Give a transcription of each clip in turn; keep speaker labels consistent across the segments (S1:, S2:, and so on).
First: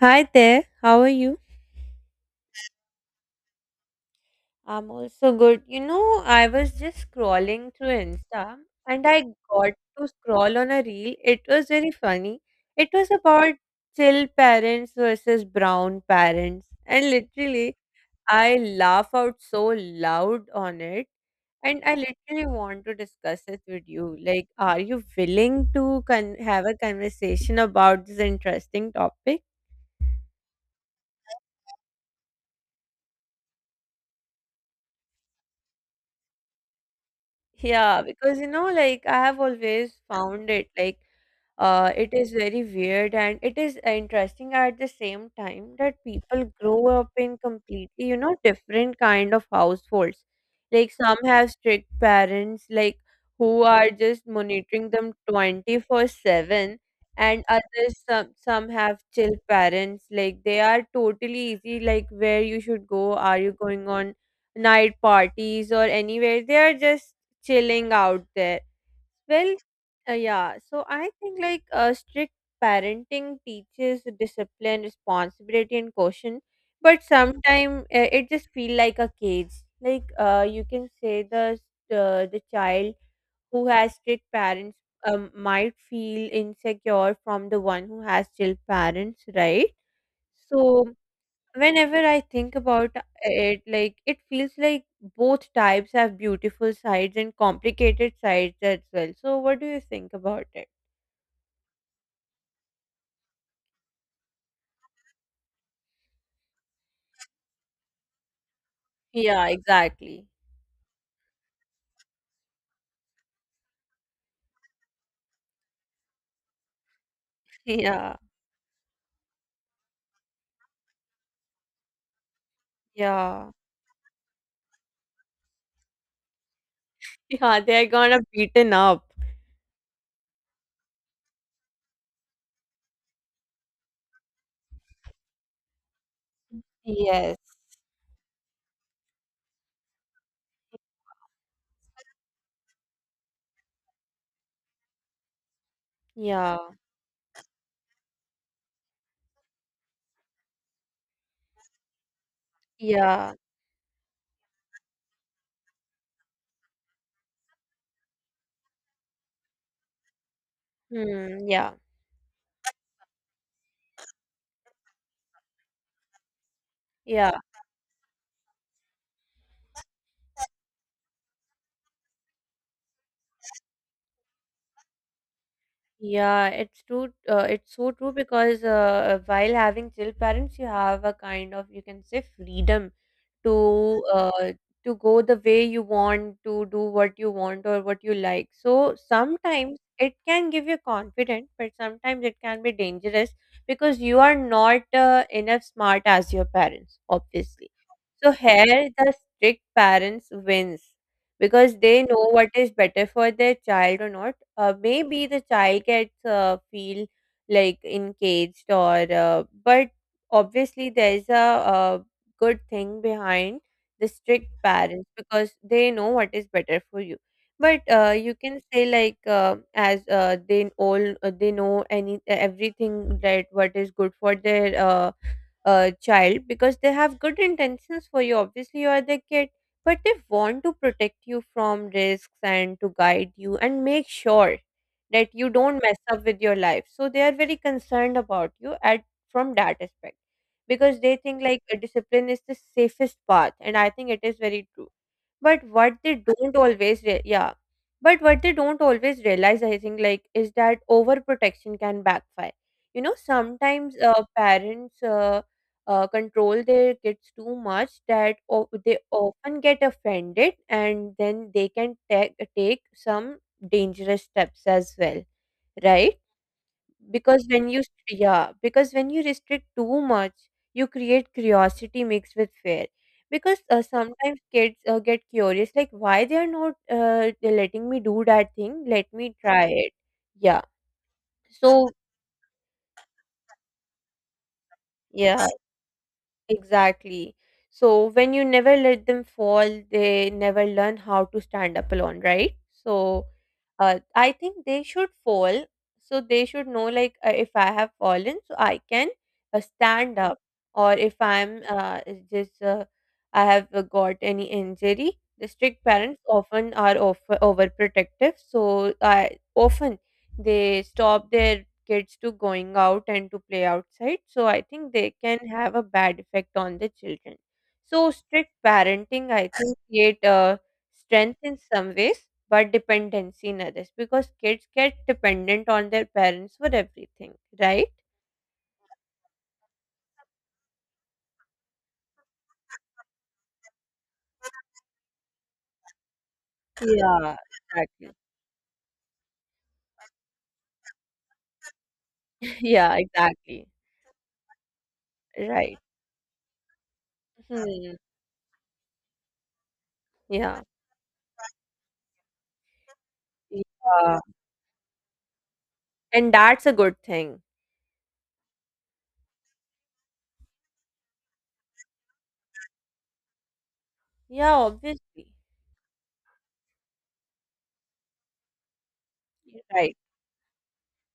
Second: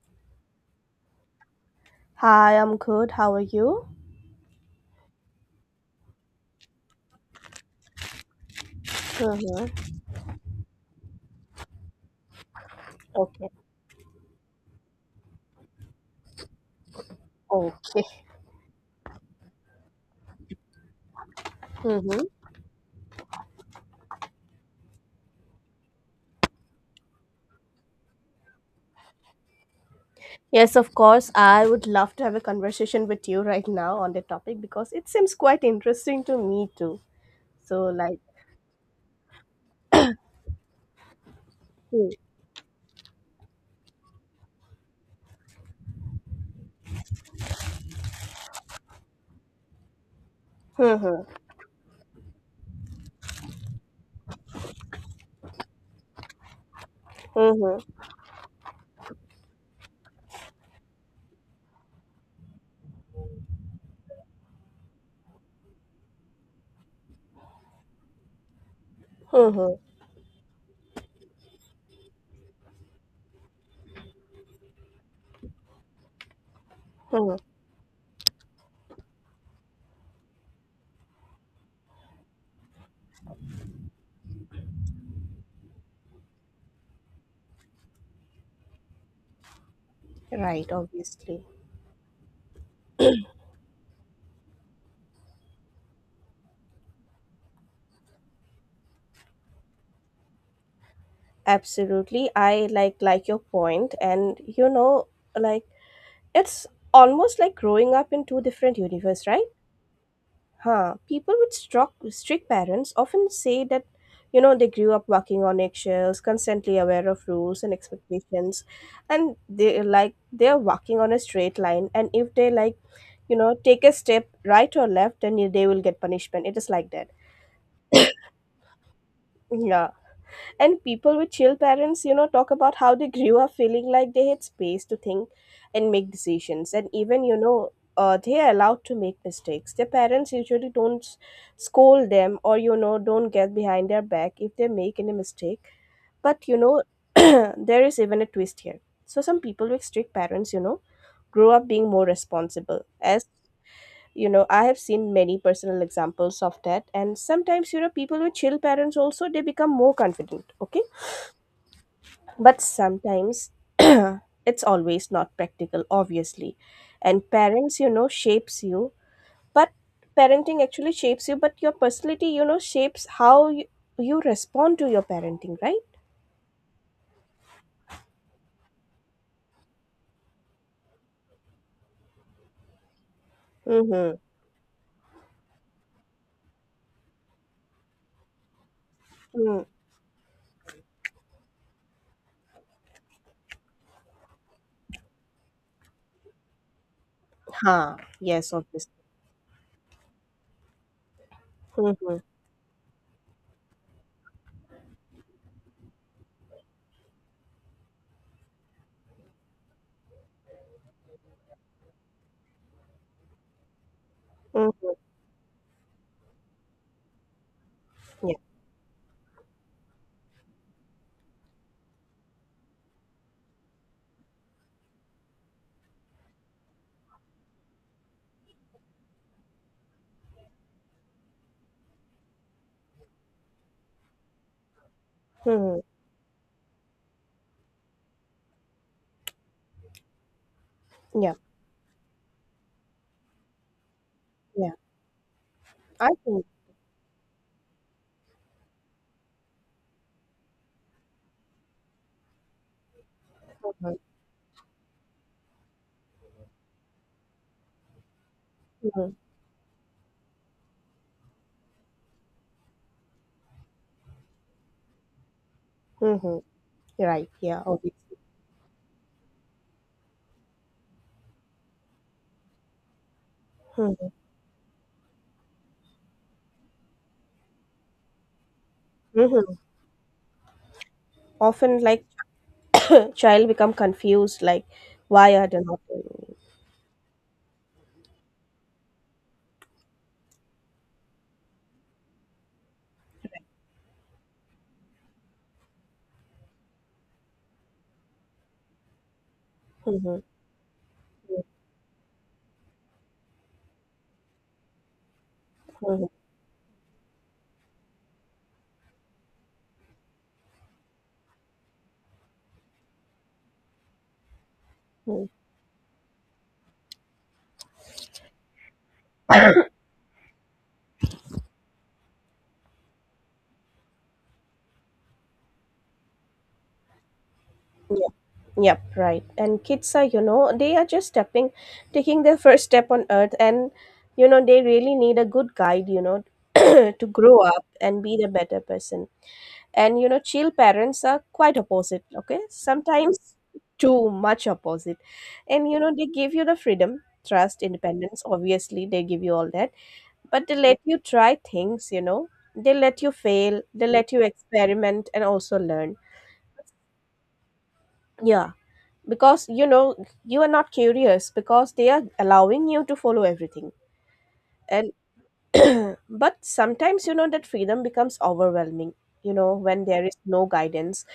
S1: Hi there, how are you?
S2: Hi, I'm good. How are you?
S1: I'm also good. I was just scrolling through Insta and I got
S2: Mm-hmm.
S1: to scroll on a reel. It was very funny. It was
S2: Okay.
S1: about chill parents versus brown parents. And literally,
S2: Okay.
S1: I laugh out so loud on it. And I
S2: Mm-hmm.
S1: literally want to discuss this with you. Like, are you willing to have a conversation about this interesting topic?
S2: Yes, of course. I would love to have a conversation with you right now on the topic because it seems quite interesting to me too. So,
S1: Yeah,
S2: like.
S1: because like I have always found it like
S2: Mm-hmm.
S1: it is very weird and it is interesting at the same time that people grow up in completely, different kind of households. Like some
S2: Mm-hmm.
S1: have strict parents like who are just monitoring them 24/7, and others some have chill parents, like they are totally easy, like where you should go, are you going on night parties or anywhere. They are just chilling out there. Well,
S2: Mm-hmm.
S1: yeah, so I think strict parenting teaches discipline, responsibility, and caution, but
S2: Mm-hmm.
S1: sometimes it just feel like a cage. You can say the child who has strict parents might feel insecure from the one who has chill parents, right?
S2: Right,
S1: So
S2: obviously.
S1: whenever I think about it, like it feels like both types have beautiful sides and complicated sides as well. So, what do you think about it?
S2: Absolutely. I like your point, and you know, like it's almost like growing up in two different universe, right?
S1: Yeah, exactly.
S2: Huh. People with strict parents often say that, you know, they grew up walking on eggshells, constantly aware of rules and
S1: Yeah,
S2: expectations, and they like they're walking on a straight line. And if they like, you
S1: yeah,
S2: know, take a step right or left, then they will get punishment. It is like that.
S1: yeah, they're gonna beaten up.
S2: Yeah. And people with chill parents, you know, talk about how they grew up feeling like they had space to think and make decisions. And even, you
S1: Yes.
S2: know, they are allowed to make mistakes. Their parents usually don't scold them or, you know, don't get behind their back if they make any mistake. But, you
S1: Yeah,
S2: know, there is even a twist here. So some people with strict parents, you know, grow up being more responsible. As
S1: yeah,
S2: you know, I have seen many personal examples of that. And sometimes, you know, people with chill parents also they become more confident. Okay,
S1: hmm, yeah,
S2: but sometimes it's always not practical, obviously. And
S1: yeah,
S2: parents, you know, shapes you. But parenting actually shapes you, but your personality, you know, shapes how you respond to your parenting, right?
S1: yeah. It's true. It's so true because while having chill parents, you have a kind of, you can say, freedom to
S2: Mm-hmm.
S1: uh, to go the way you want, to do what you want or what you like. So
S2: Mm.
S1: sometimes it can give you confidence, but sometimes it can be dangerous because you are not enough smart as your parents, obviously.
S2: Huh.
S1: So
S2: Yes,
S1: here
S2: obviously.
S1: the strict parents wins because they
S2: Mm-hmm.
S1: know what is better for their child or not. Maybe the child gets feel like encaged, or but obviously there's a uh, good thing behind the strict
S2: Mm-hmm.
S1: parents because they know what is better for you. But
S2: Yeah.
S1: you can say like as they all they know any everything that what is good for their child, because they have good intentions for you. Obviously, you are their kid, but they want to protect you from risks and to guide you and make sure that you
S2: Mm-hmm.
S1: don't mess up with your life. So they are very concerned about you at from that aspect because they
S2: Yeah.
S1: think like a discipline is the safest path, and I think it is very
S2: Yeah.
S1: true. But what
S2: I
S1: they
S2: think.
S1: don't always realize, I think like, is that overprotection can backfire. You know,
S2: Mm-hmm.
S1: sometimes parents control their kids too much that they
S2: Mm-hmm.
S1: often get offended and then they can take some dangerous steps as well, right?
S2: Mm-hmm. Right.
S1: because
S2: Yeah.
S1: when you
S2: Obviously.
S1: yeah because when you restrict too much, you create curiosity mixed with fear. Because uh,
S2: Mm-hmm.
S1: sometimes kids uh, get curious like, why they are not letting me do that thing, let me
S2: Mm-hmm.
S1: try it. Yeah,
S2: Often,
S1: so
S2: like, child become confused, like, why
S1: yeah.
S2: are they not telling me?
S1: Exactly. So when you never let them fall, they never learn how to stand up alone, right? So I think they should fall. So they should know, like, if I have fallen, so I can
S2: Mm-hmm.
S1: stand up. Or if I have got any injury. The strict
S2: Mm-hmm.
S1: parents often are overprotective. So I often they stop their kids to going out and to play outside. So I think they
S2: Mm-hmm.
S1: can have a bad effect on the children. So strict parenting, I think, create a strength in some ways, but dependency in others, because kids get dependent on their parents for everything, right?
S2: Yep. Yep, right. And kids are, you know, they are just stepping, taking their first step on earth, and you know, they really need a good guide, you know, to
S1: Yeah,
S2: grow up and
S1: exactly.
S2: be the better person. And you know, chill parents are quite opposite, okay?
S1: Yeah,
S2: Sometimes
S1: exactly.
S2: too much opposite. And you
S1: Right.
S2: know, they give you the freedom, trust,
S1: Hmm.
S2: independence. Obviously, they give you all that, but they
S1: Yeah.
S2: let you try things, you know, they let you fail, they let
S1: Yeah.
S2: you experiment and also learn.
S1: And that's a good thing.
S2: Yeah, because you know you are not curious because they are allowing you to follow everything,
S1: Yeah,
S2: and
S1: obviously.
S2: but sometimes you know that freedom becomes overwhelming, you know, when
S1: Right.
S2: there is no guidance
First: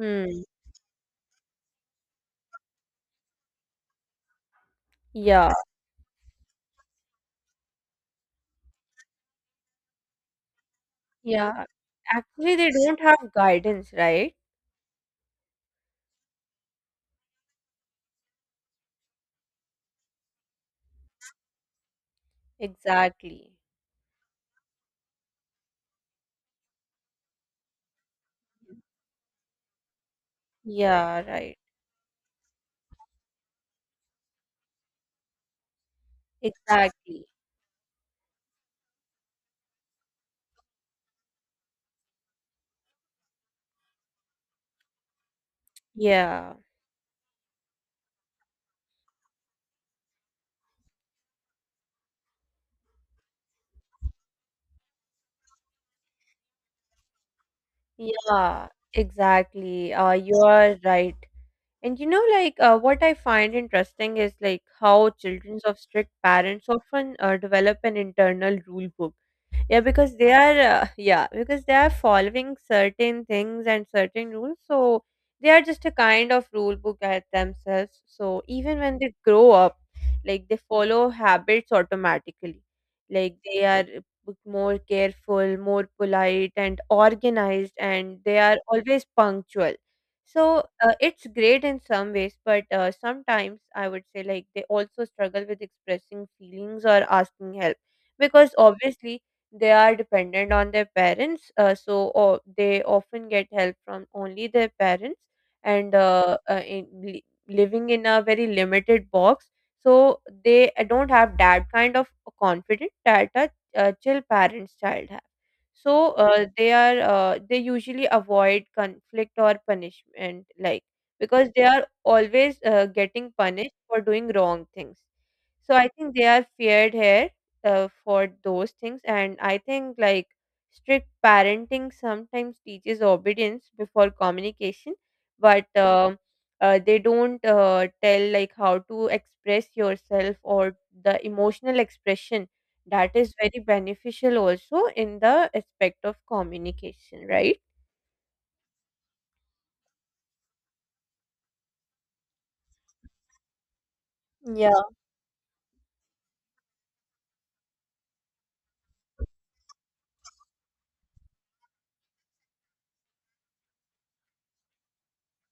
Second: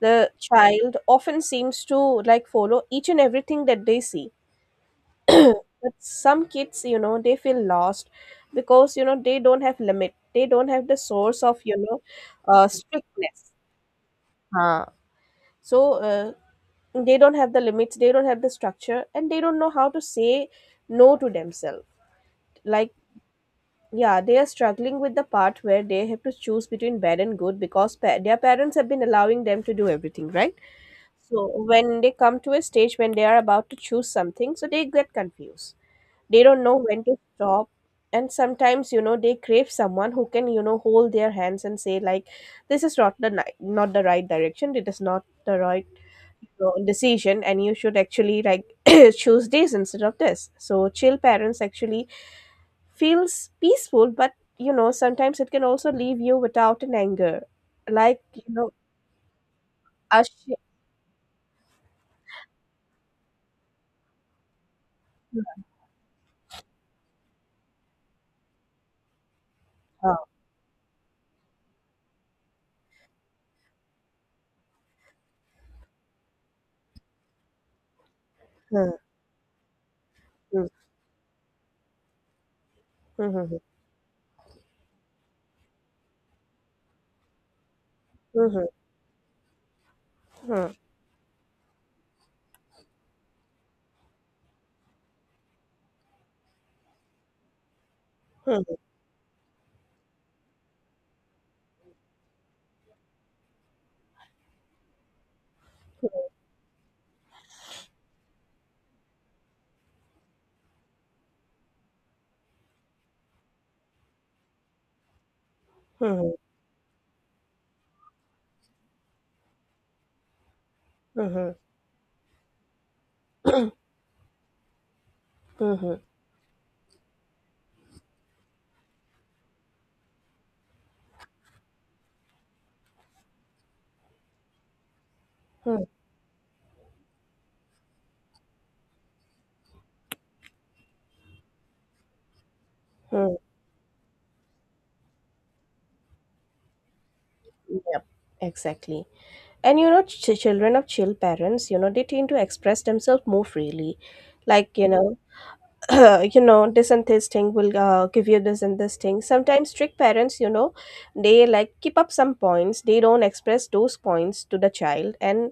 S2: the child often seems to like follow each and everything that they see.
S1: Yeah.
S2: But some kids, you know, they feel lost because, you know, they don't have limit, they don't have the source of,
S1: Yeah,
S2: you know,
S1: actually, they don't have
S2: strictness.
S1: guidance, right?
S2: Huh. So uh, they don't have the limits, they don't have the structure, and they don't know how to say no to themselves, like,
S1: Exactly.
S2: yeah, they are struggling with the part where they have to choose between bad and good because their parents have been allowing them to do everything, right?
S1: Yeah,
S2: So
S1: right.
S2: when they come to a stage when they are about to choose something, so they get confused, they don't know when to
S1: Exactly.
S2: stop, and sometimes you know they crave someone who can, you know, hold their hands and say like this is not not the right direction, it is not the right,
S1: Yeah.
S2: know, decision, and you should actually like choose this instead of this. So chill parents actually feels peaceful, but you know sometimes it can also leave you without an anger, like, you
S1: Yeah,
S2: know,
S1: exactly. You
S2: ash-
S1: are right. And like, what I find interesting is like how children of strict parents often develop an internal rule book.
S2: uh,
S1: Because they are following certain things and certain rules, so they are just a kind of rule book at themselves. So even
S2: hmm,
S1: when they grow up, like they
S2: hmm,
S1: follow habits automatically,
S2: hmm,
S1: like
S2: hmm,
S1: they are more careful, more polite and organized, and they are
S2: hmm,
S1: always punctual. so
S2: hmm,
S1: uh, it's great in some ways, but sometimes I would say like they also struggle with expressing feelings or asking help, because
S2: hmm, hmm,
S1: obviously they are dependent on their parents. So o They often get help from only their parents, and in, li living in a very limited box. They don't have that kind of confidence that a chill parent's child have. So
S2: hmm,
S1: they usually avoid conflict or punishment, like because
S2: hmm,
S1: they are always getting punished for doing wrong things.
S2: hmm,
S1: So I
S2: hmm,
S1: think they are feared here for those things. And I think like strict parenting sometimes teaches obedience before communication. but
S2: hmm,
S1: um uh, they don't tell like how to express yourself, or the emotional expression that is
S2: hmm.
S1: very beneficial also in the aspect of communication, right?
S2: Yep, exactly. And you know, children of chill parents, you know, they tend to express themselves more freely. Like,
S1: Yeah,
S2: you know, you know, this and this thing will give you this and this thing. Sometimes strict parents, you know, they like keep up some points. They don't express those points to the child, and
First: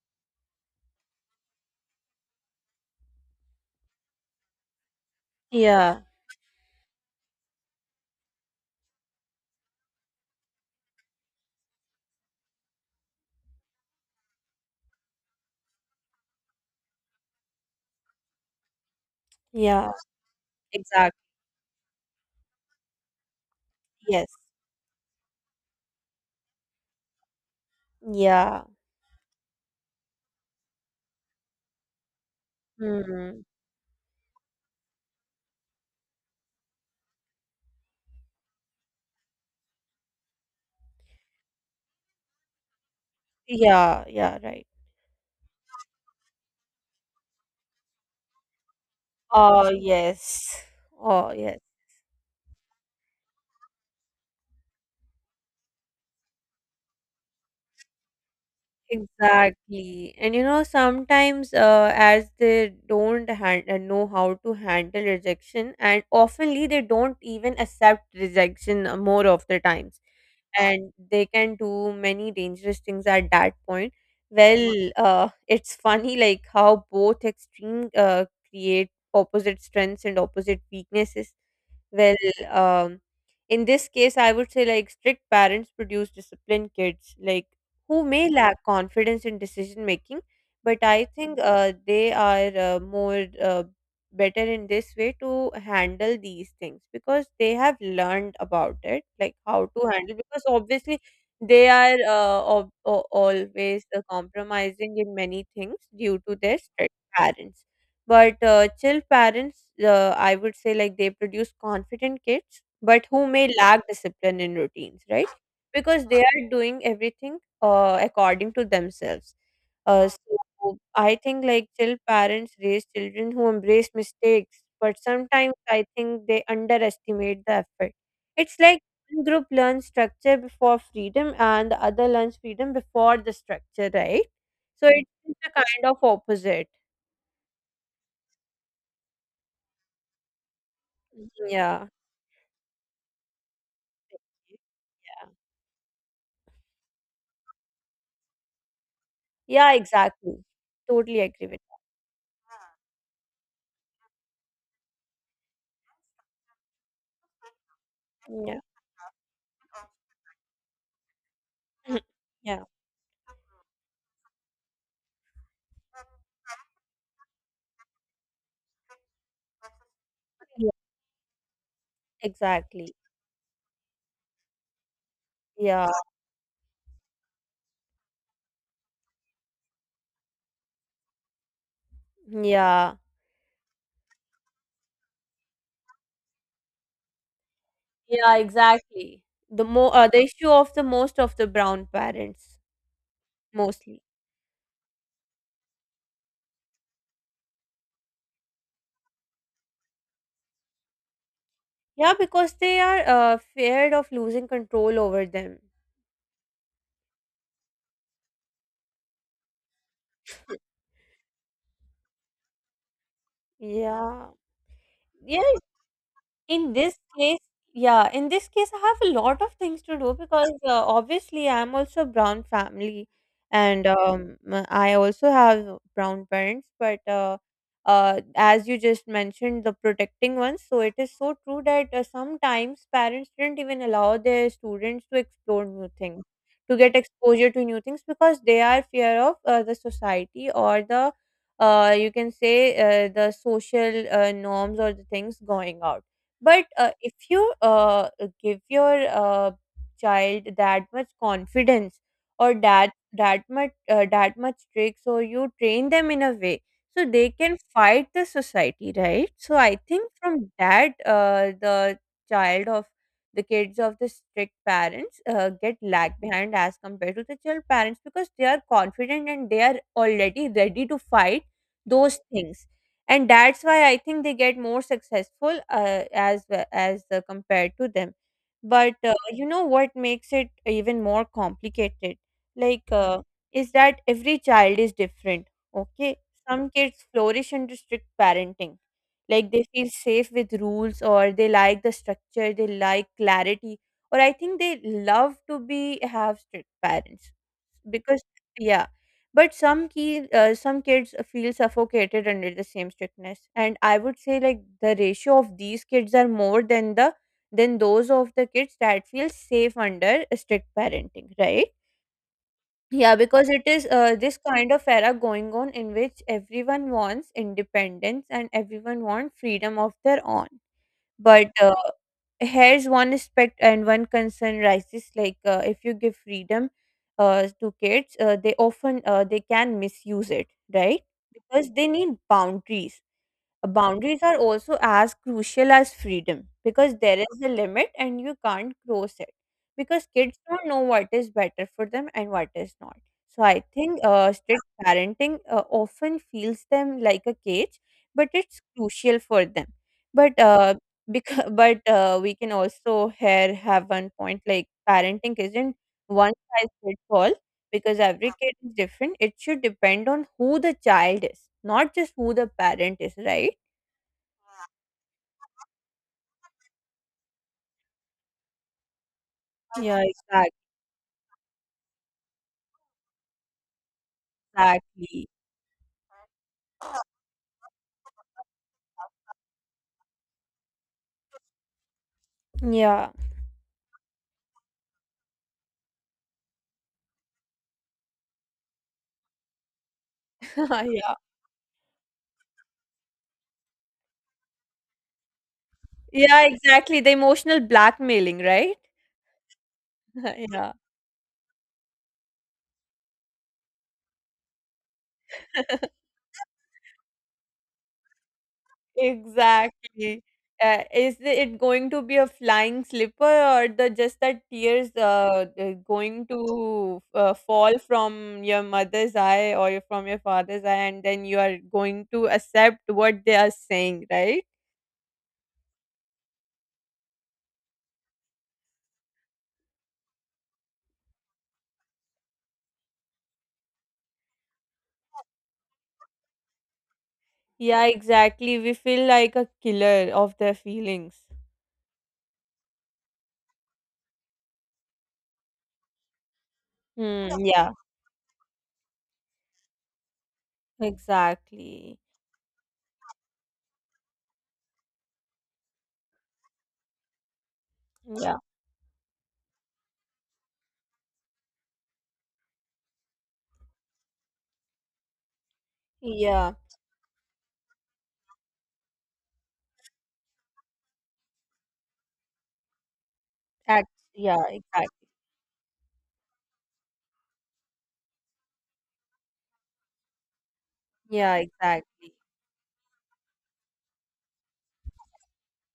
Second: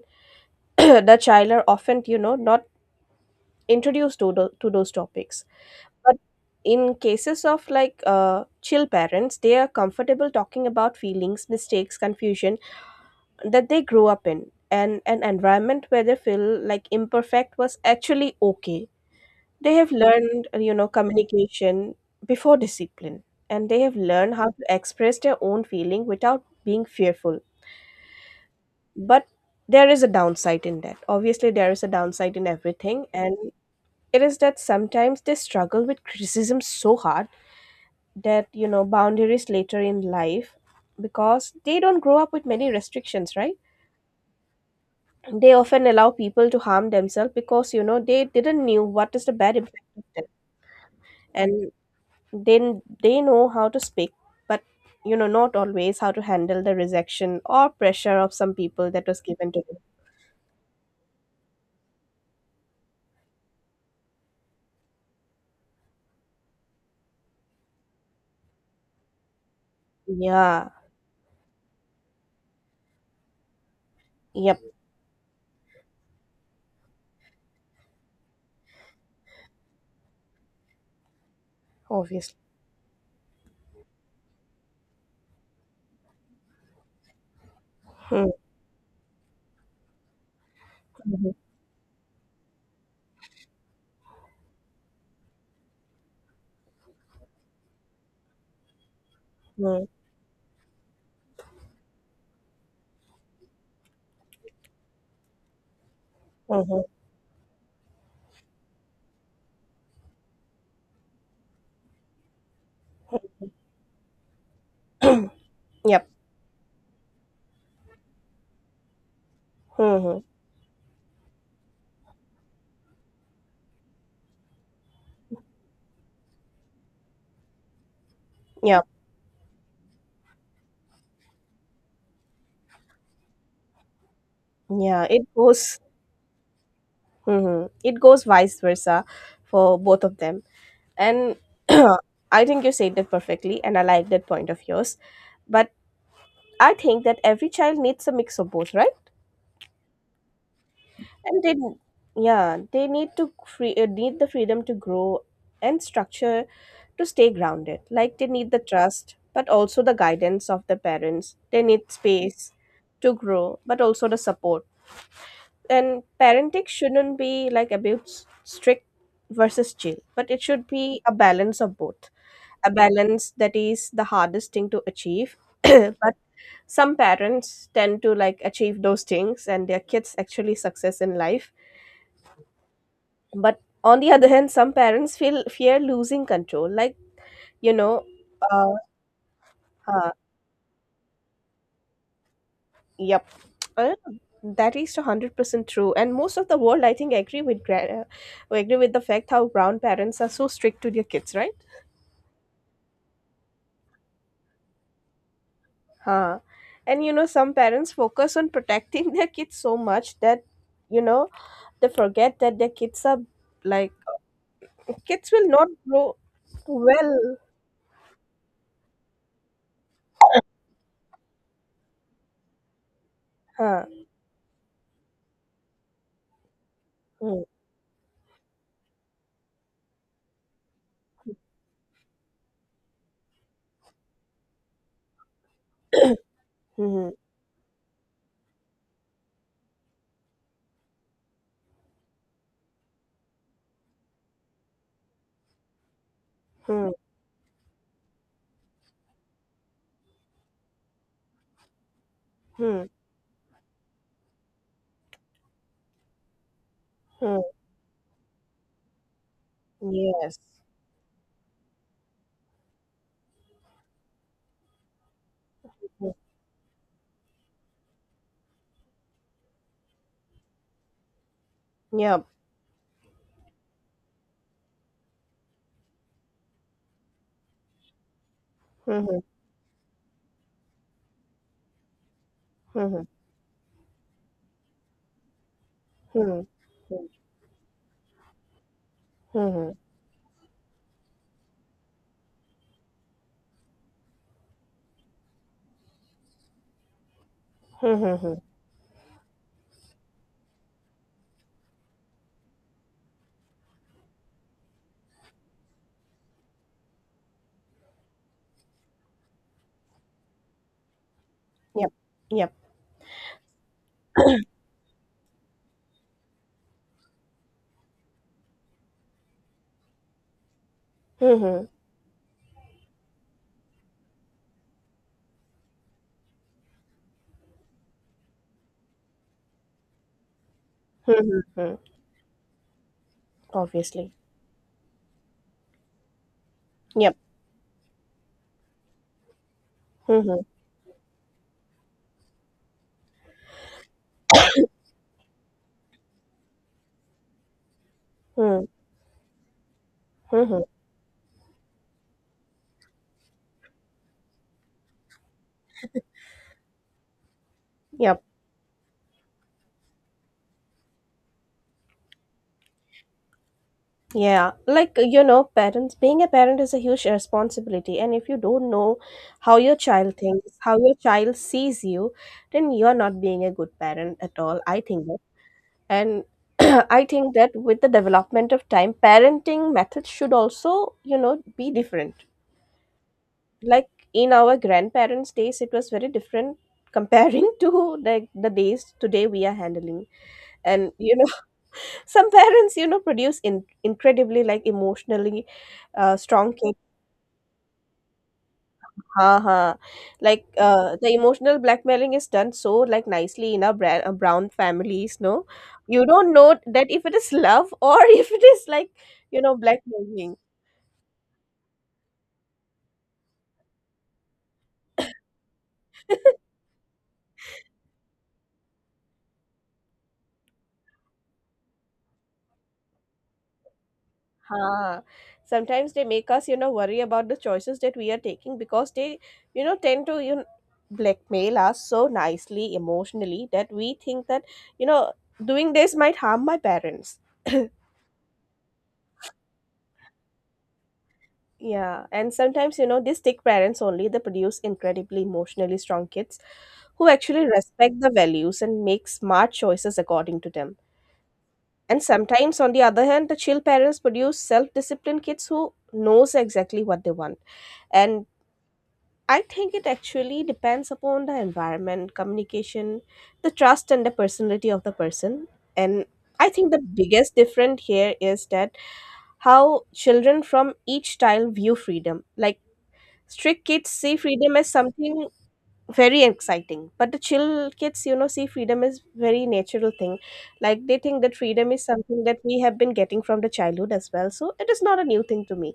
S2: the child are often, you know, not introduced to to those topics.
S1: yeah,
S2: But in cases of like chill parents, they are comfortable talking about feelings, mistakes, confusion that they grew up in, and an environment where they feel like imperfect was actually okay. They have
S1: yeah,
S2: learned, you know,
S1: exactly.
S2: communication before discipline, and they have
S1: Yes,
S2: learned how to express their own feeling without being fearful.
S1: yeah,
S2: But there is a downside in that, obviously there is a downside in everything, and
S1: hmm.
S2: it is that sometimes they struggle with criticism so hard that, you know, boundaries later in life, because they don't grow up with many restrictions, right?
S1: Yeah, yeah, right.
S2: They often allow people to harm themselves because, you know, they didn't knew what is the bad
S1: Oh
S2: impact of
S1: yes,
S2: them.
S1: oh yes.
S2: And then they know how to speak, but you know not always how to handle the rejection or pressure of some people that was given to them.
S1: Exactly. And you know, sometimes as they don't know how to handle rejection, and oftenly they don't even accept rejection more of the times.
S2: Yeah.
S1: And they can do many dangerous things at that point.
S2: Yep,
S1: Well, it's funny like how both extreme create opposite strengths and opposite weaknesses. Well,
S2: obviously.
S1: um, in this case, I would say like strict parents produce disciplined kids, like who may
S2: Hmm.
S1: lack confidence in decision making, but I
S2: Mm-hmm.
S1: think they are more better in this way to handle these things because they have learned about it, like how
S2: Hmm.
S1: to handle. Because obviously, they are always compromising in many things due to their
S2: Mm-hmm.
S1: strict parents. But chill parents, I would say, like they produce confident kids, but who may lack discipline in routines, right? Because
S2: Yep.
S1: they are doing everything according to themselves.
S2: Hmm.
S1: So I think like chill parents raise children who embrace mistakes, but sometimes I think they underestimate the effort. It's like
S2: Yep.
S1: one group learns structure before freedom, and the other learns freedom before the structure, right? So
S2: Yeah, it
S1: it's a
S2: goes.
S1: kind of opposite.
S2: Hmm, it goes vice versa for both of them. And
S1: Yeah.
S2: I think you said that perfectly, and I like that point of yours.
S1: Yeah.
S2: But I think that every child needs a mix of both, right?
S1: Yeah, exactly. Totally
S2: And
S1: agree
S2: they,
S1: with
S2: yeah, they need to free, need the freedom to grow, and structure to stay grounded. Like they
S1: that.
S2: need the
S1: Yeah.
S2: trust, but also the guidance of the parents. They need space
S1: Yeah.
S2: to grow, but also the support. And parenting shouldn't be like about strict versus chill, but it should
S1: Yeah,
S2: be a balance of both. A
S1: exactly.
S2: balance that is the hardest thing to achieve,
S1: Yeah.
S2: but some parents tend to like achieve those things and their kids actually success in life,
S1: Yeah.
S2: but on the other hand some parents feel fear losing control, like, you know,
S1: Yeah,
S2: uh,
S1: exactly. The more
S2: uh
S1: the issue of the most of the brown parents,
S2: yep uh,
S1: mostly.
S2: that is 100% true, and most of the world I think we agree with the fact how brown parents are so strict to their kids, right?
S1: Yeah, because they are feared of losing control over them.
S2: Huh. And you know some parents focus on protecting their kids so much that, you know, they forget that their kids are like.
S1: Yeah.
S2: Kids will
S1: Yeah,
S2: not grow
S1: in this
S2: well.
S1: case. Yeah, in this case, I have a lot of things to do, because obviously I'm also brown family,
S2: Huh.
S1: and I also have brown parents. But
S2: Mm.
S1: as you just mentioned, the protecting ones. So it is so true that sometimes parents didn't even allow their students to explore new things, to get
S2: Mhm.
S1: exposure to new things, because they are fear of the society, or the you can say the social norms or the things going out. But uh,
S2: Mm.
S1: if you uh, give your child that much confidence, or
S2: Mm.
S1: that much tricks, or you train them in a way so they
S2: Mm.
S1: can fight the society, right? So I think
S2: Yes.
S1: from that child of the kids of the strict parents get
S2: Mm.
S1: lag behind as compared to the chill parents, because they are confident and they are already ready to fight those
S2: Yep.
S1: things, and that's why I think they get more successful as compared to them. But
S2: Mhm.
S1: you know what makes it even more complicated, like
S2: Mhm.
S1: uh, is that every child is different, okay?
S2: Hmm.
S1: Some kids flourish under strict parenting, like they
S2: Mhm.
S1: feel safe with rules, or they like the structure, they like clarity, or I think they love to be have strict parents
S2: Mhm.
S1: because,
S2: Mhm.
S1: yeah. But some kids feel suffocated under the same strictness. And I would say like the ratio of these kids are more than the than those of the kids that feel safe under strict parenting, right?
S2: Yep. Yep.
S1: Yeah, because it is this kind of era going on in which everyone wants independence and everyone wants freedom of their own. But
S2: Mhm.
S1: here's one aspect and one concern rises, like if you give freedom to kids, they can misuse it, right?
S2: Mhm.
S1: Because
S2: Mhm.
S1: they need boundaries.
S2: Obviously.
S1: Boundaries are also as crucial as freedom, because
S2: Yep.
S1: there is a limit and you can't cross it, because kids
S2: Mhm.
S1: don't know what is better for them and what is not. So I think strict parenting often feels them like a cage, but it's
S2: Mm.
S1: crucial for them. But
S2: Mhm.
S1: because but We can also here have one point like parenting isn't one size fits all, because
S2: Yep.
S1: every kid is different. It should depend on who the child is, not just who the parent is, right?
S2: Yeah, like, you know, parents being a parent is a huge responsibility, and if you don't know how your
S1: Yeah,
S2: child thinks, how your child sees you, then you're not being a good parent at all. I think,
S1: exactly.
S2: and I think that with the development of time parenting methods should also, you know, be different,
S1: Yeah.
S2: like in our grandparents days it was very different comparing to like the days today we are handling. And, you
S1: Yeah.
S2: know, some parents, you know, produce incredibly like emotionally
S1: Yeah,
S2: strong kids.
S1: exactly. The emotional blackmailing, right?
S2: हाँ हाँ, like
S1: Yeah.
S2: the emotional blackmailing is done so like nicely in our brown families, no? You don't know that if it is love or if it is like, you know,
S1: Exactly.
S2: blackmailing.
S1: Is it going to be a flying slipper or the just that tears going to fall from your mother's eye or from your father's eye, and then you are going to accept what they are saying, right?
S2: हाँ, sometimes they make us, you know, worry about the choices that we are taking because they, you know, tend to, you know, blackmail us so nicely emotionally that we think that, you know, doing this might harm my parents.
S1: Yeah, exactly. We feel like a killer of their feelings.
S2: Yeah, and sometimes, you know, these stick parents only they produce incredibly emotionally strong kids who
S1: Hmm.
S2: actually
S1: Yeah,
S2: respect the values and make smart choices according to them.
S1: exactly.
S2: And sometimes, on the other hand, the chill parents produce self-disciplined kids who knows exactly what they want. And
S1: Yeah.
S2: I think it actually depends upon the environment, communication, the trust and the personality of the person. And I
S1: Yeah.
S2: think the biggest difference here is that how children from each style view freedom. Like strict
S1: That,
S2: kids see
S1: yeah,
S2: freedom as
S1: exactly.
S2: something very exciting, but the chill kids, you know, see freedom as very natural thing, like they think that
S1: Yeah,
S2: freedom is
S1: exactly.
S2: something that we have been getting from the childhood as well, so it is not a new thing to me.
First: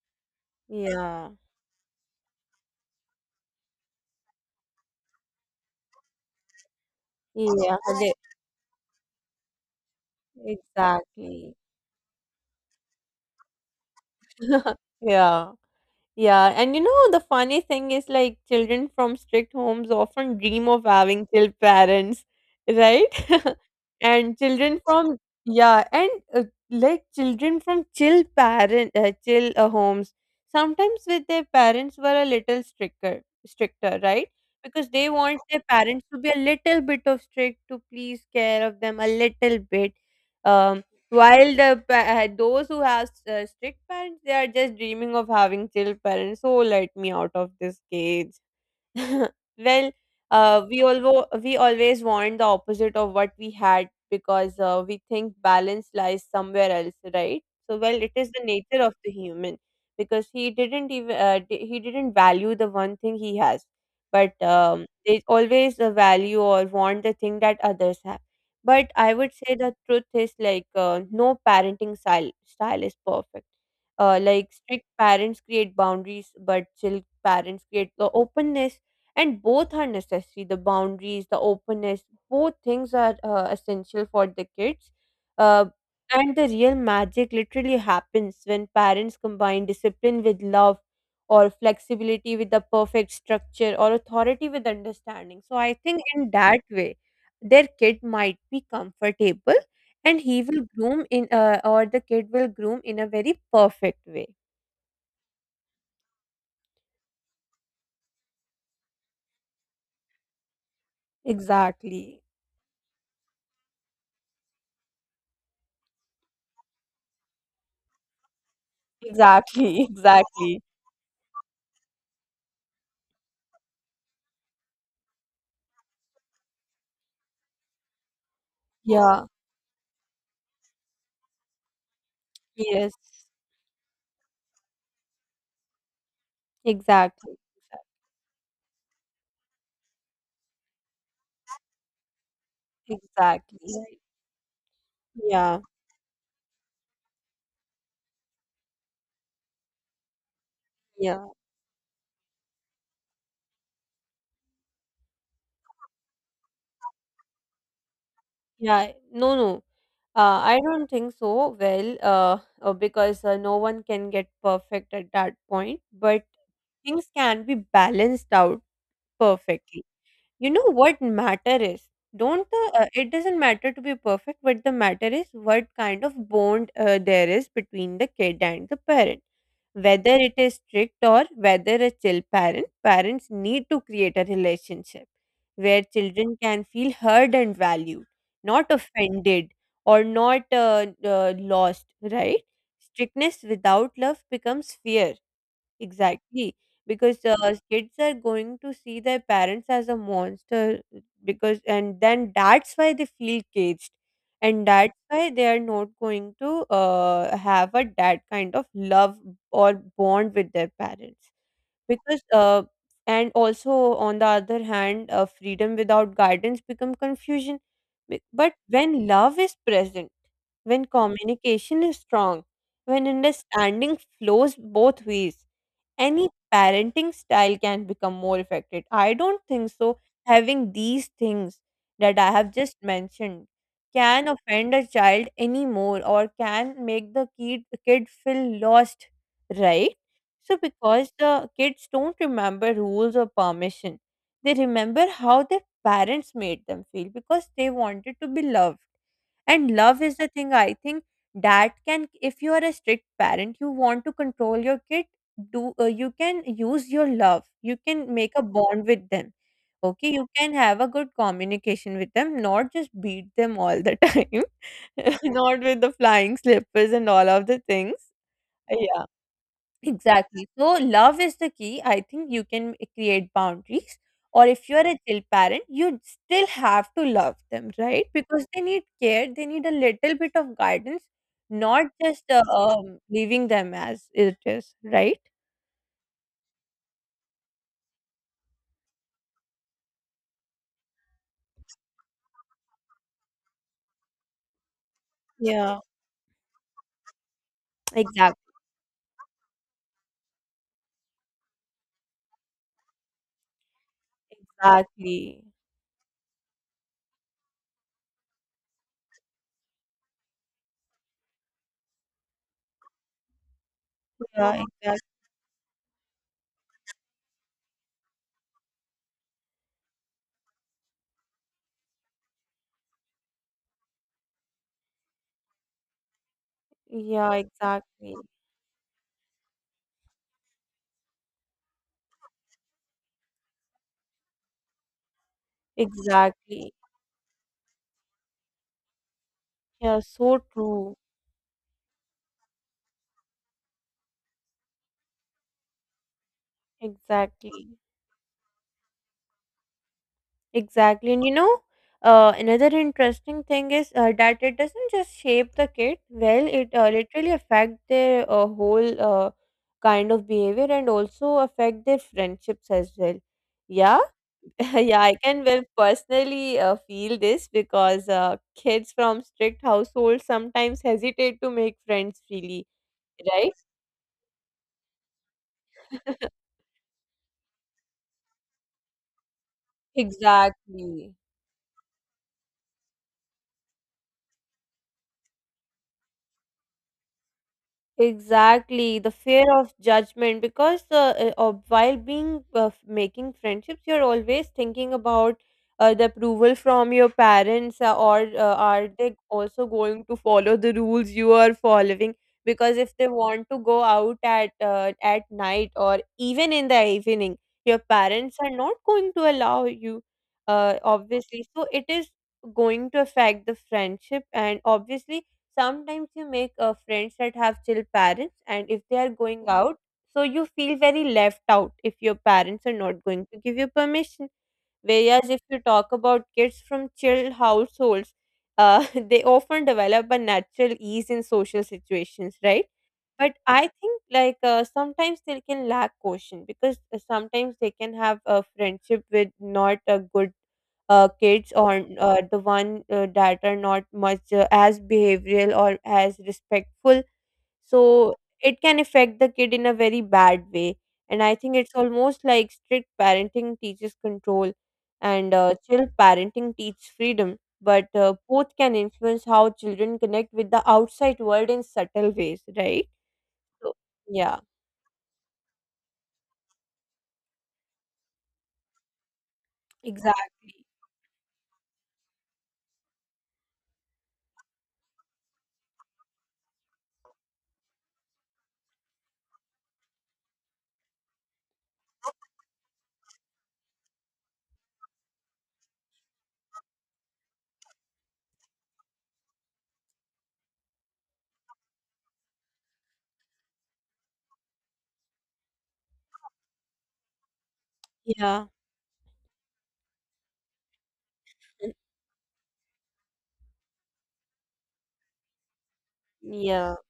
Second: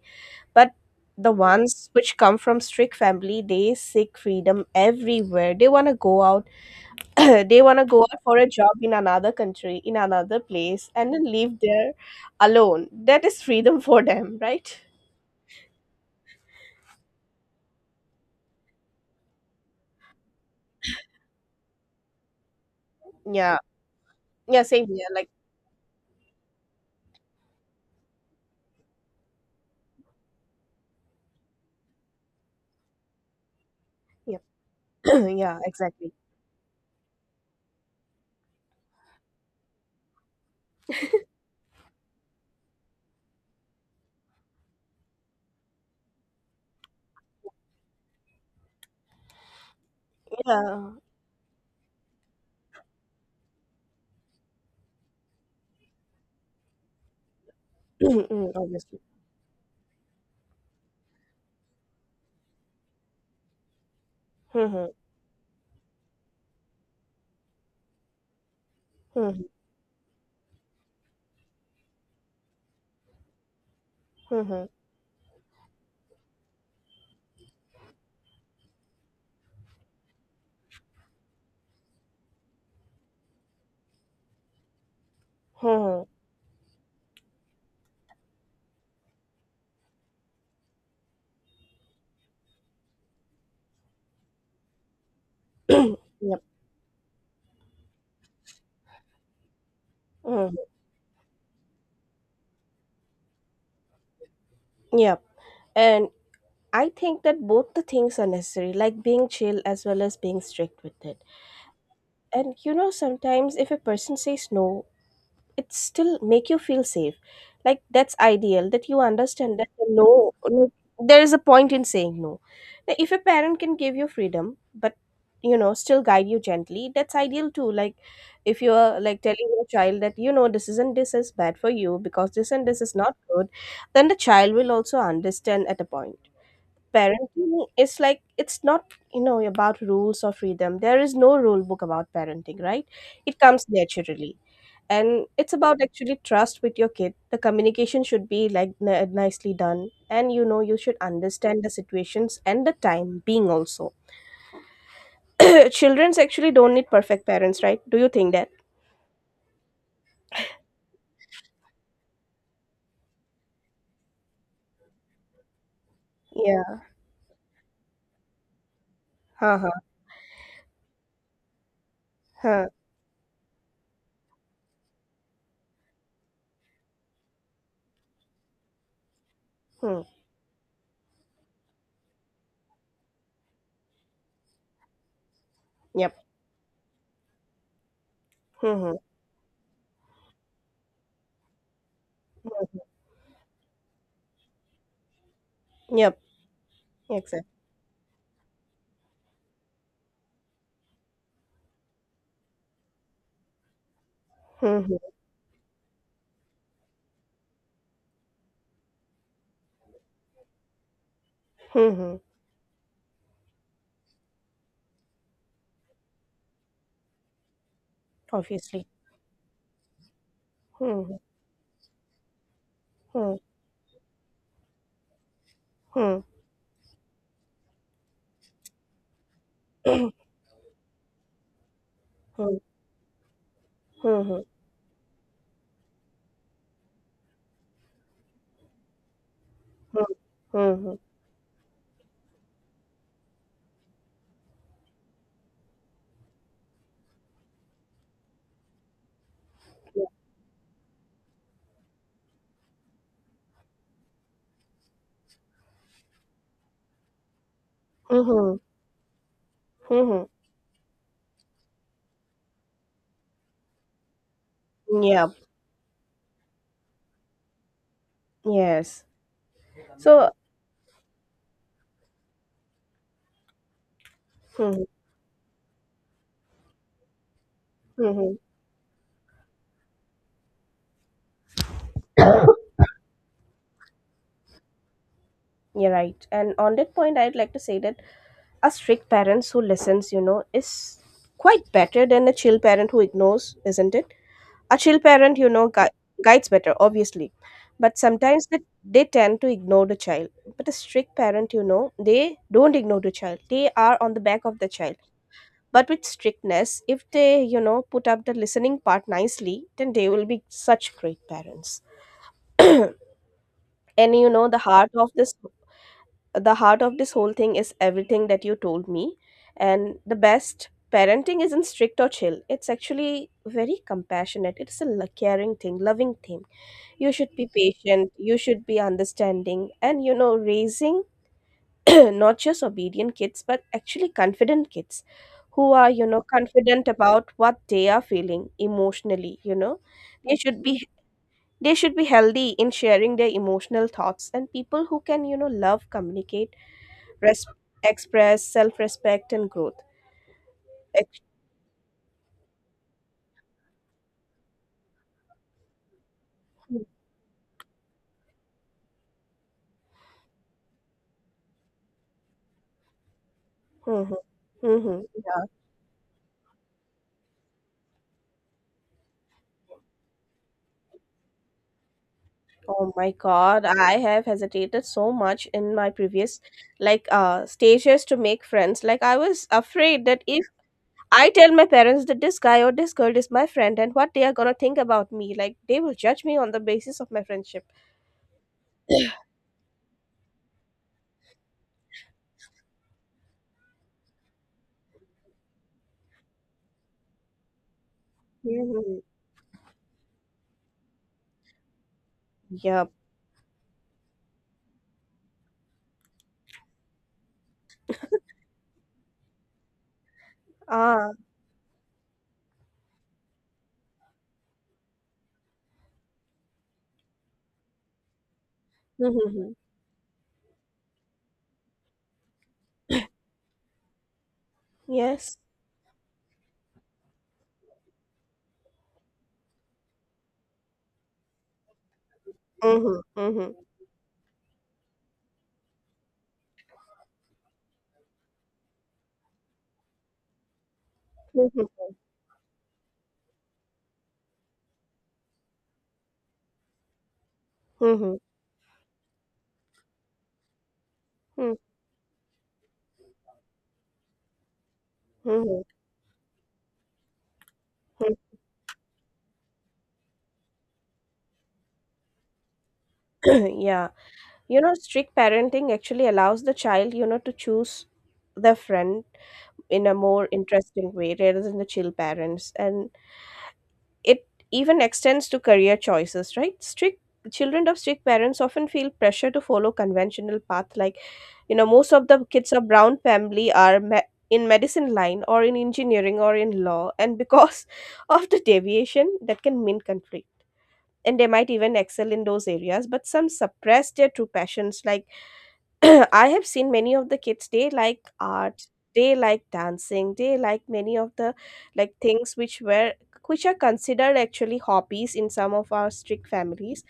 S2: But
S1: Yeah.
S2: the ones which come from strict family they seek freedom everywhere, they want to go out, they
S1: Yeah,
S2: want to go
S1: And
S2: out for a job in another country, in another place, and then live
S1: exactly.
S2: there alone. That is freedom for them, right?
S1: Yeah. Yeah, and you know, the funny thing is like children from strict homes often dream of having chill parents, right?
S2: Yeah.
S1: And
S2: Yeah,
S1: children
S2: same here,
S1: from,
S2: like,
S1: yeah, and like children from chill homes sometimes with their parents were a little stricter, right?
S2: yeah.
S1: Because they want
S2: Yeah,
S1: their parents
S2: exactly.
S1: to be a little bit of strict to please care of them a little bit. Um. While the those who have strict parents, they are just dreaming of having chill parents. So let me out of this cage. Well, we
S2: Yeah.
S1: always we always want the opposite of what we had, because we think balance lies somewhere else, right? So, well, it is the
S2: Mm.
S1: nature of
S2: Obviously.
S1: the human, because he didn't even he didn't value the one thing he has, but
S2: Mhm.
S1: they always the value or want the thing that others have. But I would
S2: Mhm.
S1: say the truth is like no parenting style is perfect. Like
S2: Mhm.
S1: strict parents create boundaries, but chill parents create the openness, and both are necessary: the boundaries, the openness. Both things are essential for the kids, uh,
S2: Mhm.
S1: and the real magic literally happens when parents combine discipline with love, or flexibility with the perfect structure, or authority with understanding. So I think in
S2: Yep.
S1: that way their kid might be comfortable, and he
S2: Mhm.
S1: will groom in or the kid will groom in a very perfect way.
S2: Yep. And I think that both the things are necessary, like being chill as well as being strict with it.
S1: Exactly.
S2: And sometimes if a person says no, it still make you feel safe. Like, that's ideal that you understand that
S1: Exactly.
S2: the no,
S1: Exactly.
S2: like, there is a point in saying no. Now, if a parent can give you freedom but still guide you gently, that's ideal too. Like, if you're like
S1: Yeah.
S2: telling your child that this isn't this is bad for you because this and this
S1: Yes.
S2: is not good, then the child will also understand at a point.
S1: Exactly,
S2: Parenting is like, it's not about rules or freedom. There is no rule book about parenting, right? It
S1: exactly.
S2: comes
S1: Right.
S2: naturally. And it's
S1: Yeah,
S2: about actually trust with your kid. The communication should be like nicely done. And you should
S1: yeah,
S2: understand the situations and the time being also. Children's actually don't need perfect parents, right? Do you think that?
S1: yeah. No, no. I don't think so. Well, because no one can get perfect at that point, but
S2: Yeah.
S1: things can be balanced out
S2: Huh, huh.
S1: perfectly. You know what matter is, don't the
S2: Huh.
S1: it doesn't matter to be perfect, but the matter is what kind of bond there is between the kid and the parent,
S2: Hmm.
S1: whether it is strict or whether a chill parent. Parents need to create a relationship where
S2: Yep.
S1: children can feel heard and valued, not
S2: Hmm, hmm.
S1: offended or not lost, right? Strictness without love becomes fear.
S2: Yep.
S1: Exactly, because
S2: Exactly.
S1: kids are going to see their parents as a monster, because and then that's why they feel caged, and
S2: Hmm,
S1: that's
S2: hmm.
S1: why they are not going to have a that kind of love or bond with their parents,
S2: Hmm. Hmm.
S1: because and also on the other hand, freedom without guidance become confusion. But
S2: Obviously.
S1: when love is present, when
S2: Hmm,
S1: communication is strong, when
S2: hmm.
S1: understanding flows both ways,
S2: Hmm,
S1: any parenting style can become more affected. I don't think so. Having these things that I have
S2: hmm.
S1: just mentioned can
S2: Hmm,
S1: offend a child anymore, or can make the kid feel lost, right?
S2: hmm.
S1: So
S2: Hmm, hmm. Hmm, hmm.
S1: because the kids don't remember rules or permission, they remember how their parents made them feel because they wanted to be loved. And love is the thing, I think, that can, if you are a strict parent, you want to control your kid, do you can use your love, you can
S2: Hmm.
S1: make a
S2: Hmm.
S1: bond with them. Okay,
S2: Hmm,
S1: you can have a good communication with them, not just beat them all the time.
S2: hmm. Yep.
S1: Not with the flying slippers and all of the things.
S2: Yes.
S1: Yeah.
S2: So.
S1: Exactly, so love is the key. I think you can create boundaries, or if
S2: Hmm,
S1: you're a chill parent you still have to love them, right?
S2: hmm, hmm.
S1: Because they need care, they need a little bit of guidance, not just leaving them as it is, right?
S2: You're right. And on that point, I'd like to say that a strict parent who listens, you know, is quite better than a chill parent who ignores, isn't it? A chill parent, you know,
S1: Yeah.
S2: guides better, obviously. But
S1: Exact
S2: sometimes they tend to ignore the child. But a strict parent, you know, they don't ignore the child. They are on the back of the child.
S1: exactly.
S2: But with strictness, if they, you know, put up the listening part nicely, then they will be such great parents. And you know, the
S1: Yeah,
S2: heart
S1: exactly.
S2: of this the heart of this whole thing is everything that you told me. And the best parenting isn't strict or chill. It's actually very compassionate. It's a caring thing, loving thing. You should
S1: Yeah,
S2: be patient,
S1: exactly.
S2: you should be understanding, and raising not just obedient kids but actually confident kids who are
S1: Exactly.
S2: confident about what they are feeling emotionally.
S1: Yeah,
S2: they
S1: so
S2: should be
S1: true.
S2: they should be healthy in sharing their emotional thoughts and people who can love, communicate, res-
S1: Exactly.
S2: express self-respect and growth.
S1: Exactly. And you know, another interesting thing is that it doesn't just shape the kid. Well, it literally affect their whole kind of behavior, and also affect their friendships as well. Yeah.
S2: Mm-hmm.
S1: Yeah,
S2: Hmm.
S1: I
S2: Yeah.
S1: can well personally feel this, because kids from strict households sometimes hesitate to make friends freely,
S2: Oh my
S1: right?
S2: God, I have hesitated so much in my previous, like, stages to make friends. Like, I was afraid that if
S1: Exactly.
S2: I tell my parents that this guy or this girl is my friend and what they are gonna think about me, like, they will judge me on the basis of my friendship.
S1: Exactly, the fear of judgment, because while being making friendships, you're always thinking about the approval from your parents, or are
S2: Mm-hmm.
S1: they also going to follow the rules you are following? Because
S2: Yep.
S1: if they want to go out at night or even in the evening, your parents are not going to allow you,
S2: Ah.
S1: obviously. So it is going to affect the friendship, and obviously sometimes you make friends that have chill parents, and if they are going
S2: Mm-hmm.
S1: out, so you feel very left out if your parents are not going to give you permission. Whereas
S2: Yes.
S1: if you talk about kids from chill households, they often develop a natural ease in social situations, right?
S2: Mm-hmm.
S1: But
S2: Mm-hmm.
S1: I think like sometimes they can lack caution, because sometimes they can have a friendship with not a good kids, or
S2: Mm-hmm.
S1: the one that are not much as behavioral or as respectful. So
S2: Mm-hmm.
S1: it can affect the kid in a very bad way. And I think it's almost like strict parenting teaches control, and
S2: Mm-hmm.
S1: chill parenting teaches freedom. But both can influence how children connect with the outside world in subtle ways, right? So
S2: Yeah,
S1: yeah,
S2: strict parenting actually allows the child, to choose their friend in a more
S1: exactly.
S2: interesting way rather than the chill parents. And it even extends to career choices, right? Strict children of strict parents often feel pressure to follow conventional path, like, most of the kids of brown family are in medicine line or in engineering or in law, and because of the deviation that can mean conflict. And they might even excel in those areas, but some suppress their true passions. Like, I have seen many of the kids, they like
S1: Yeah.
S2: art, they like dancing, they like many of the,
S1: Mm.
S2: like, things which are considered actually hobbies in some of our strict
S1: Yeah,
S2: families.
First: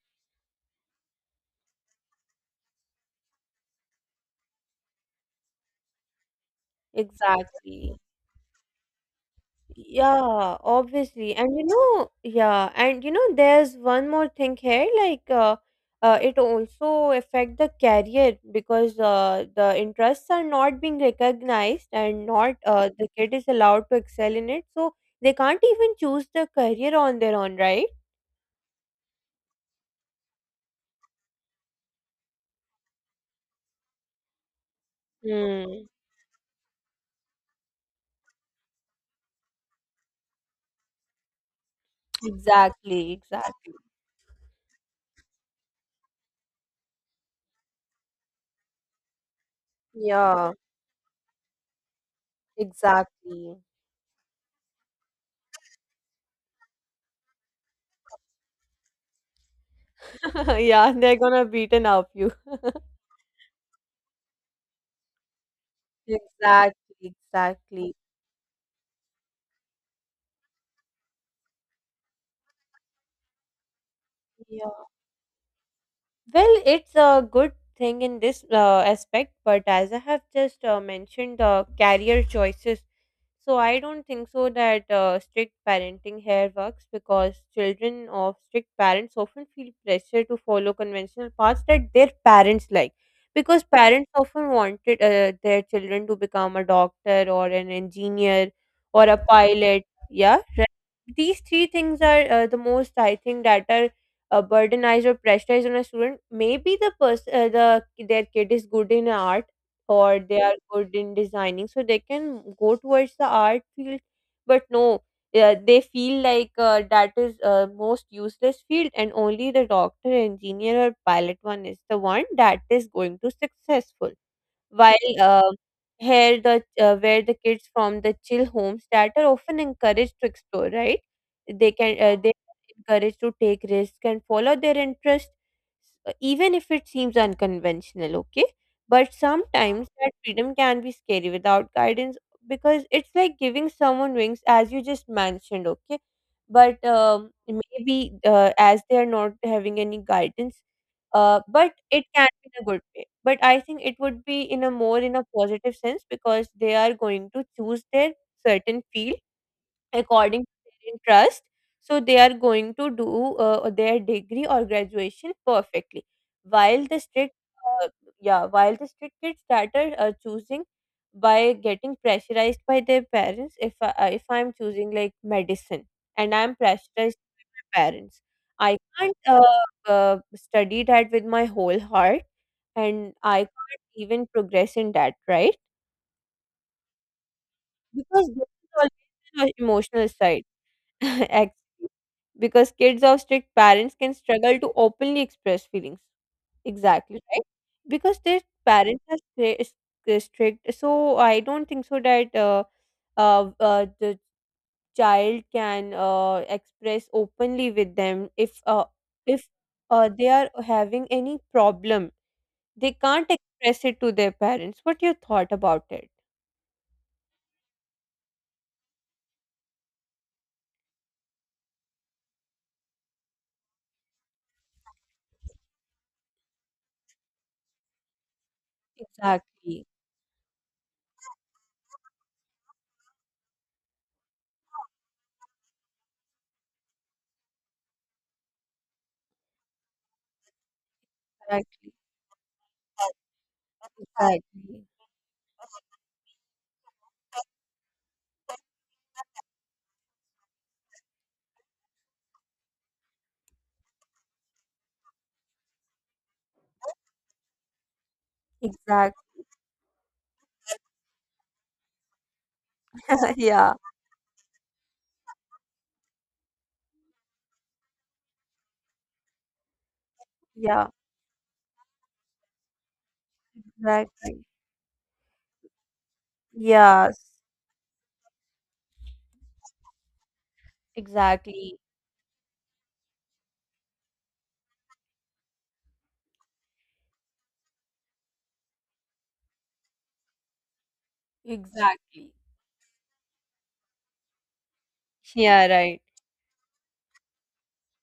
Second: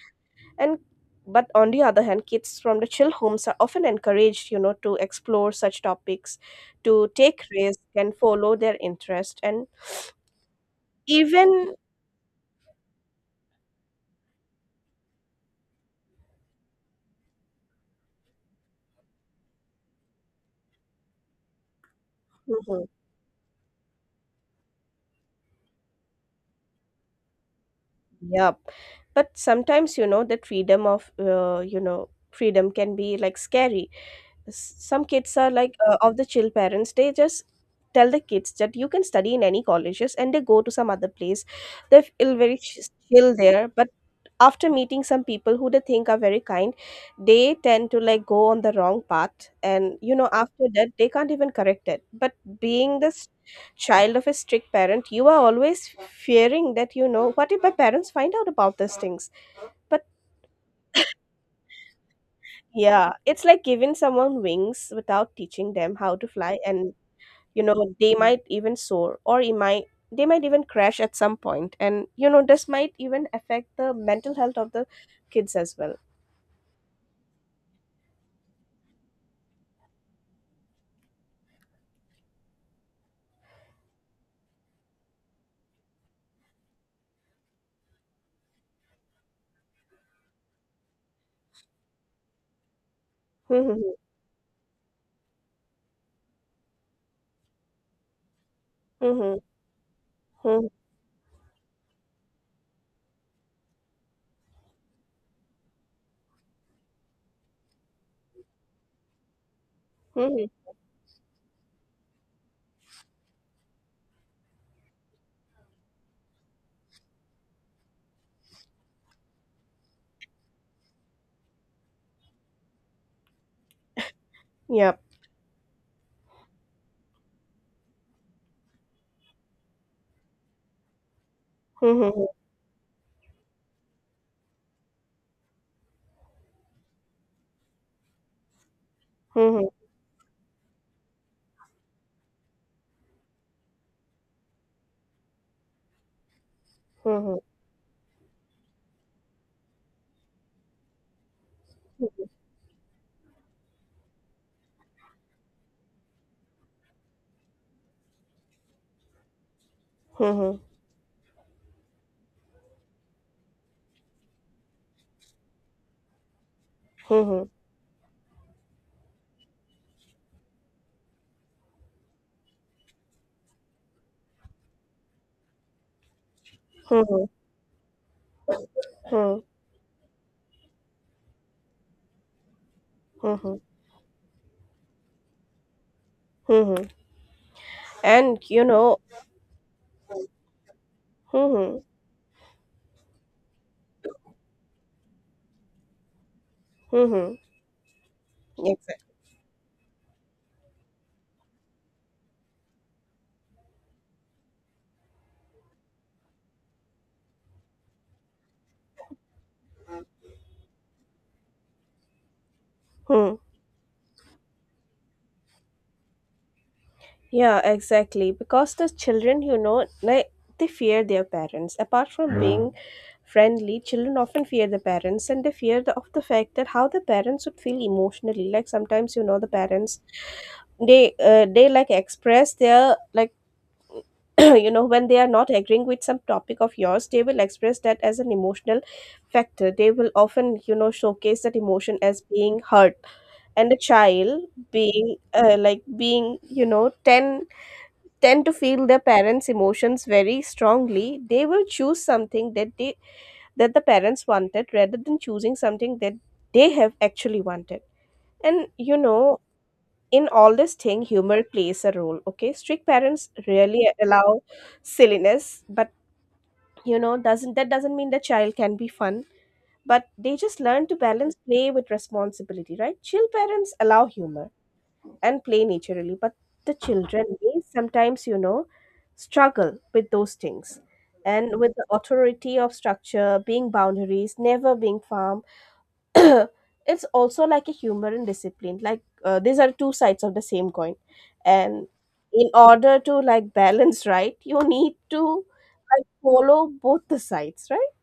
S2: And but on the other hand, kids from the chill homes are often encouraged, to explore such topics, to take risk
S1: exactly.
S2: and follow their interest. And
S1: Yeah, obviously. And you
S2: even
S1: know, yeah, and you know, there's one more thing here, like it also affect the career, because the interests are not being recognized, and not
S2: Mhm.
S1: the kid is allowed to excel in it, so they can't even choose the career on their own, right?
S2: Yeah. But sometimes, that freedom of you know, freedom can be like scary. Some kids are like,
S1: Hmm.
S2: of the chill parents, they just tell the kids that you can study in any colleges, and they go to some other place. They feel very
S1: Exactly,
S2: chill there,
S1: exactly.
S2: but after meeting some people who they think are very kind, they tend to like go on the wrong path. And
S1: Yeah,
S2: after that they can't even correct it. But being this
S1: exactly.
S2: child of a strict parent, you are always fearing that, what if my parents find out about these things? But
S1: Yeah, they're gonna beaten up you.
S2: yeah, it's like giving someone wings without teaching them how to fly. And
S1: Exactly, exactly.
S2: they might even soar, or it might they might even crash at some point. And this might even affect the mental health
S1: Yeah.
S2: of the kids as well.
S1: Well, it's a good thing in this aspect, but as I have just mentioned, career choices. So I don't think so that strict parenting here works, because children of strict parents often feel pressure to follow conventional paths that their parents like. Because
S2: Mhm,
S1: parents often wanted their children to become a doctor or an engineer or a
S2: mhm,
S1: pilot. Yeah,
S2: mhm,
S1: right. These three things are the most I think that are burdenized or pressurized on a student. Maybe the person, their kid is good in art, or they
S2: mhm.
S1: are good in designing, so they can go towards the art field, but no, they feel like that is most useless field, and only the doctor, engineer or pilot one is the one that is going to successful.
S2: Yep.
S1: While here the where the kids from the chill homes that are often encouraged to explore, right, they can
S2: Mhm,
S1: they are encouraged to take risks and follow their interest, even if it seems unconventional. Okay, but
S2: mhm,
S1: sometimes that freedom can be scary without guidance, because it's like giving someone wings, as you just mentioned. Okay, but
S2: mhm,
S1: maybe as they are not having any guidance, but it can be in a good way. But I think it would be in a more in a positive sense, because they are going to choose their certain field according to
S2: mhm,
S1: their interest. So they are going to do their degree or graduation perfectly. While the strict,
S2: mhm,
S1: uh, yeah, while the strict kids that are choosing by getting pressurized by their parents. If I'm choosing like medicine and I'm pressurized
S2: mhm,
S1: parents. I can't
S2: mhm,
S1: study that with my whole heart, and I
S2: mhm,
S1: can't even progress in that, right?
S2: mhm.
S1: Because
S2: And
S1: there is always an emotional side, actually.
S2: mhm,
S1: Because kids of strict parents can struggle to openly express feelings. Exactly,
S2: mhm.
S1: right? Because their
S2: Exactly.
S1: parents are is strict, so I don't think so that the child can express openly with them if they are having any problem, they can't express it to their parents. What your thought about it?
S2: Yeah, exactly. Because the children, like, they fear their parents. Apart from, yeah, being friendly, children often fear the parents, and they fear of the fact that how the parents would feel emotionally. Like sometimes, the
S1: Exactly.
S2: parents, they like express their, like, when they are not agreeing with some topic of yours, they will express that as an emotional factor. They will often showcase that
S1: Exactly.
S2: emotion as being hurt. And a
S1: Exactly.
S2: child being 10 tend to feel their parents' emotions very strongly. They will choose something that they that the parents wanted rather than choosing something that they have actually wanted. And
S1: Exactly.
S2: in all this thing, humor plays a role. Okay, strict parents
S1: Yeah.
S2: rarely allow silliness, but doesn't mean the child can be fun. But they just learn
S1: Yeah.
S2: to balance play with responsibility, right? Chill parents allow
S1: Exactly.
S2: humor and play naturally, but the children
S1: Yes.
S2: may sometimes struggle with those things and with
S1: Exactly.
S2: the authority of structure, being boundaries never being firm. It's also like a humor and discipline, like, these are two sides of the same coin. And
S1: Exactly.
S2: in order to like balance, right, you need to
S1: Yeah, right.
S2: like follow both the sides, right?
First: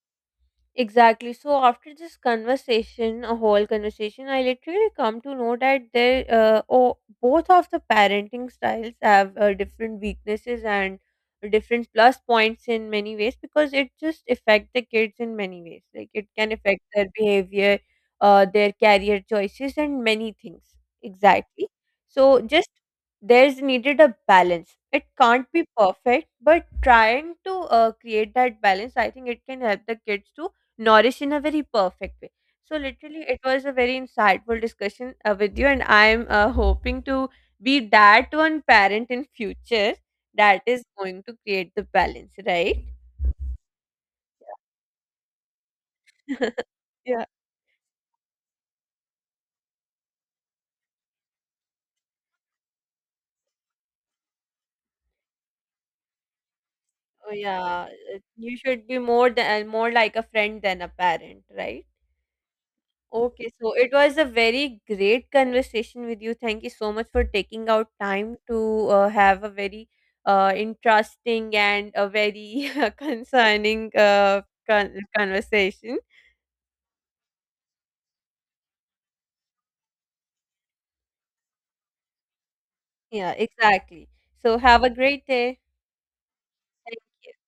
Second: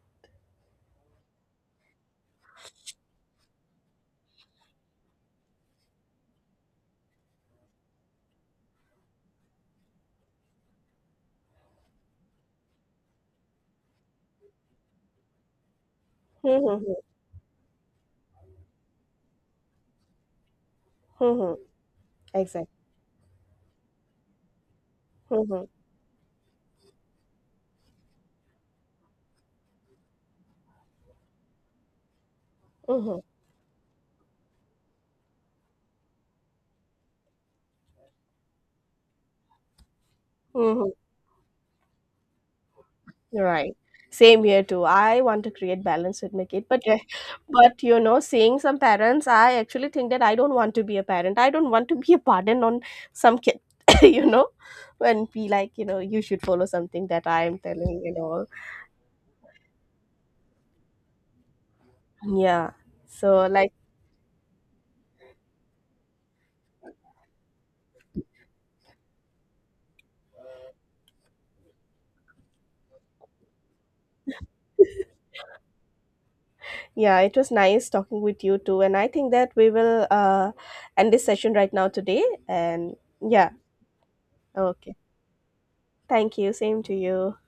S1: Exactly. So after this conversation, a whole conversation, I literally come to know that there, oh, both of the parenting styles have different weaknesses and different plus points in many ways, because it just affect the kids in many ways. Like it can affect
S2: Mm-hmm.
S1: their behavior, their career choices, and many things.
S2: Mm-hmm.
S1: Exactly. So
S2: Exactly.
S1: just there's needed a balance. It can't
S2: Mm-hmm.
S1: be perfect, but trying to create that balance, I think it can help the kids to nourish in a very perfect way. So
S2: Mm-hmm.
S1: literally, it was a very insightful discussion with you, and I'm hoping to be that one parent in future that is
S2: Mm-hmm.
S1: going to create the balance, right?
S2: Right. Same here too. I want to create balance with my kid, but eh,
S1: Yeah,
S2: but you know, seeing some parents, I actually think that I don't want to be a parent. I don't want to be a burden on some kid, you know, and be like, you should follow something that
S1: oh,
S2: I am
S1: yeah.
S2: telling and all.
S1: You should be more than more like a friend than a parent, right?
S2: Yeah. So
S1: Okay,
S2: like,
S1: so it was a very great conversation with you. Thank you so much for taking out time to have a very interesting and a very concerning conversation.
S2: yeah, it was nice talking with you too, and I think that we will end this session right now today. And
S1: Yeah,
S2: yeah,
S1: exactly. So have a
S2: okay.
S1: great day.
S2: Thank you. Same to
S1: Thank
S2: you.
S1: you.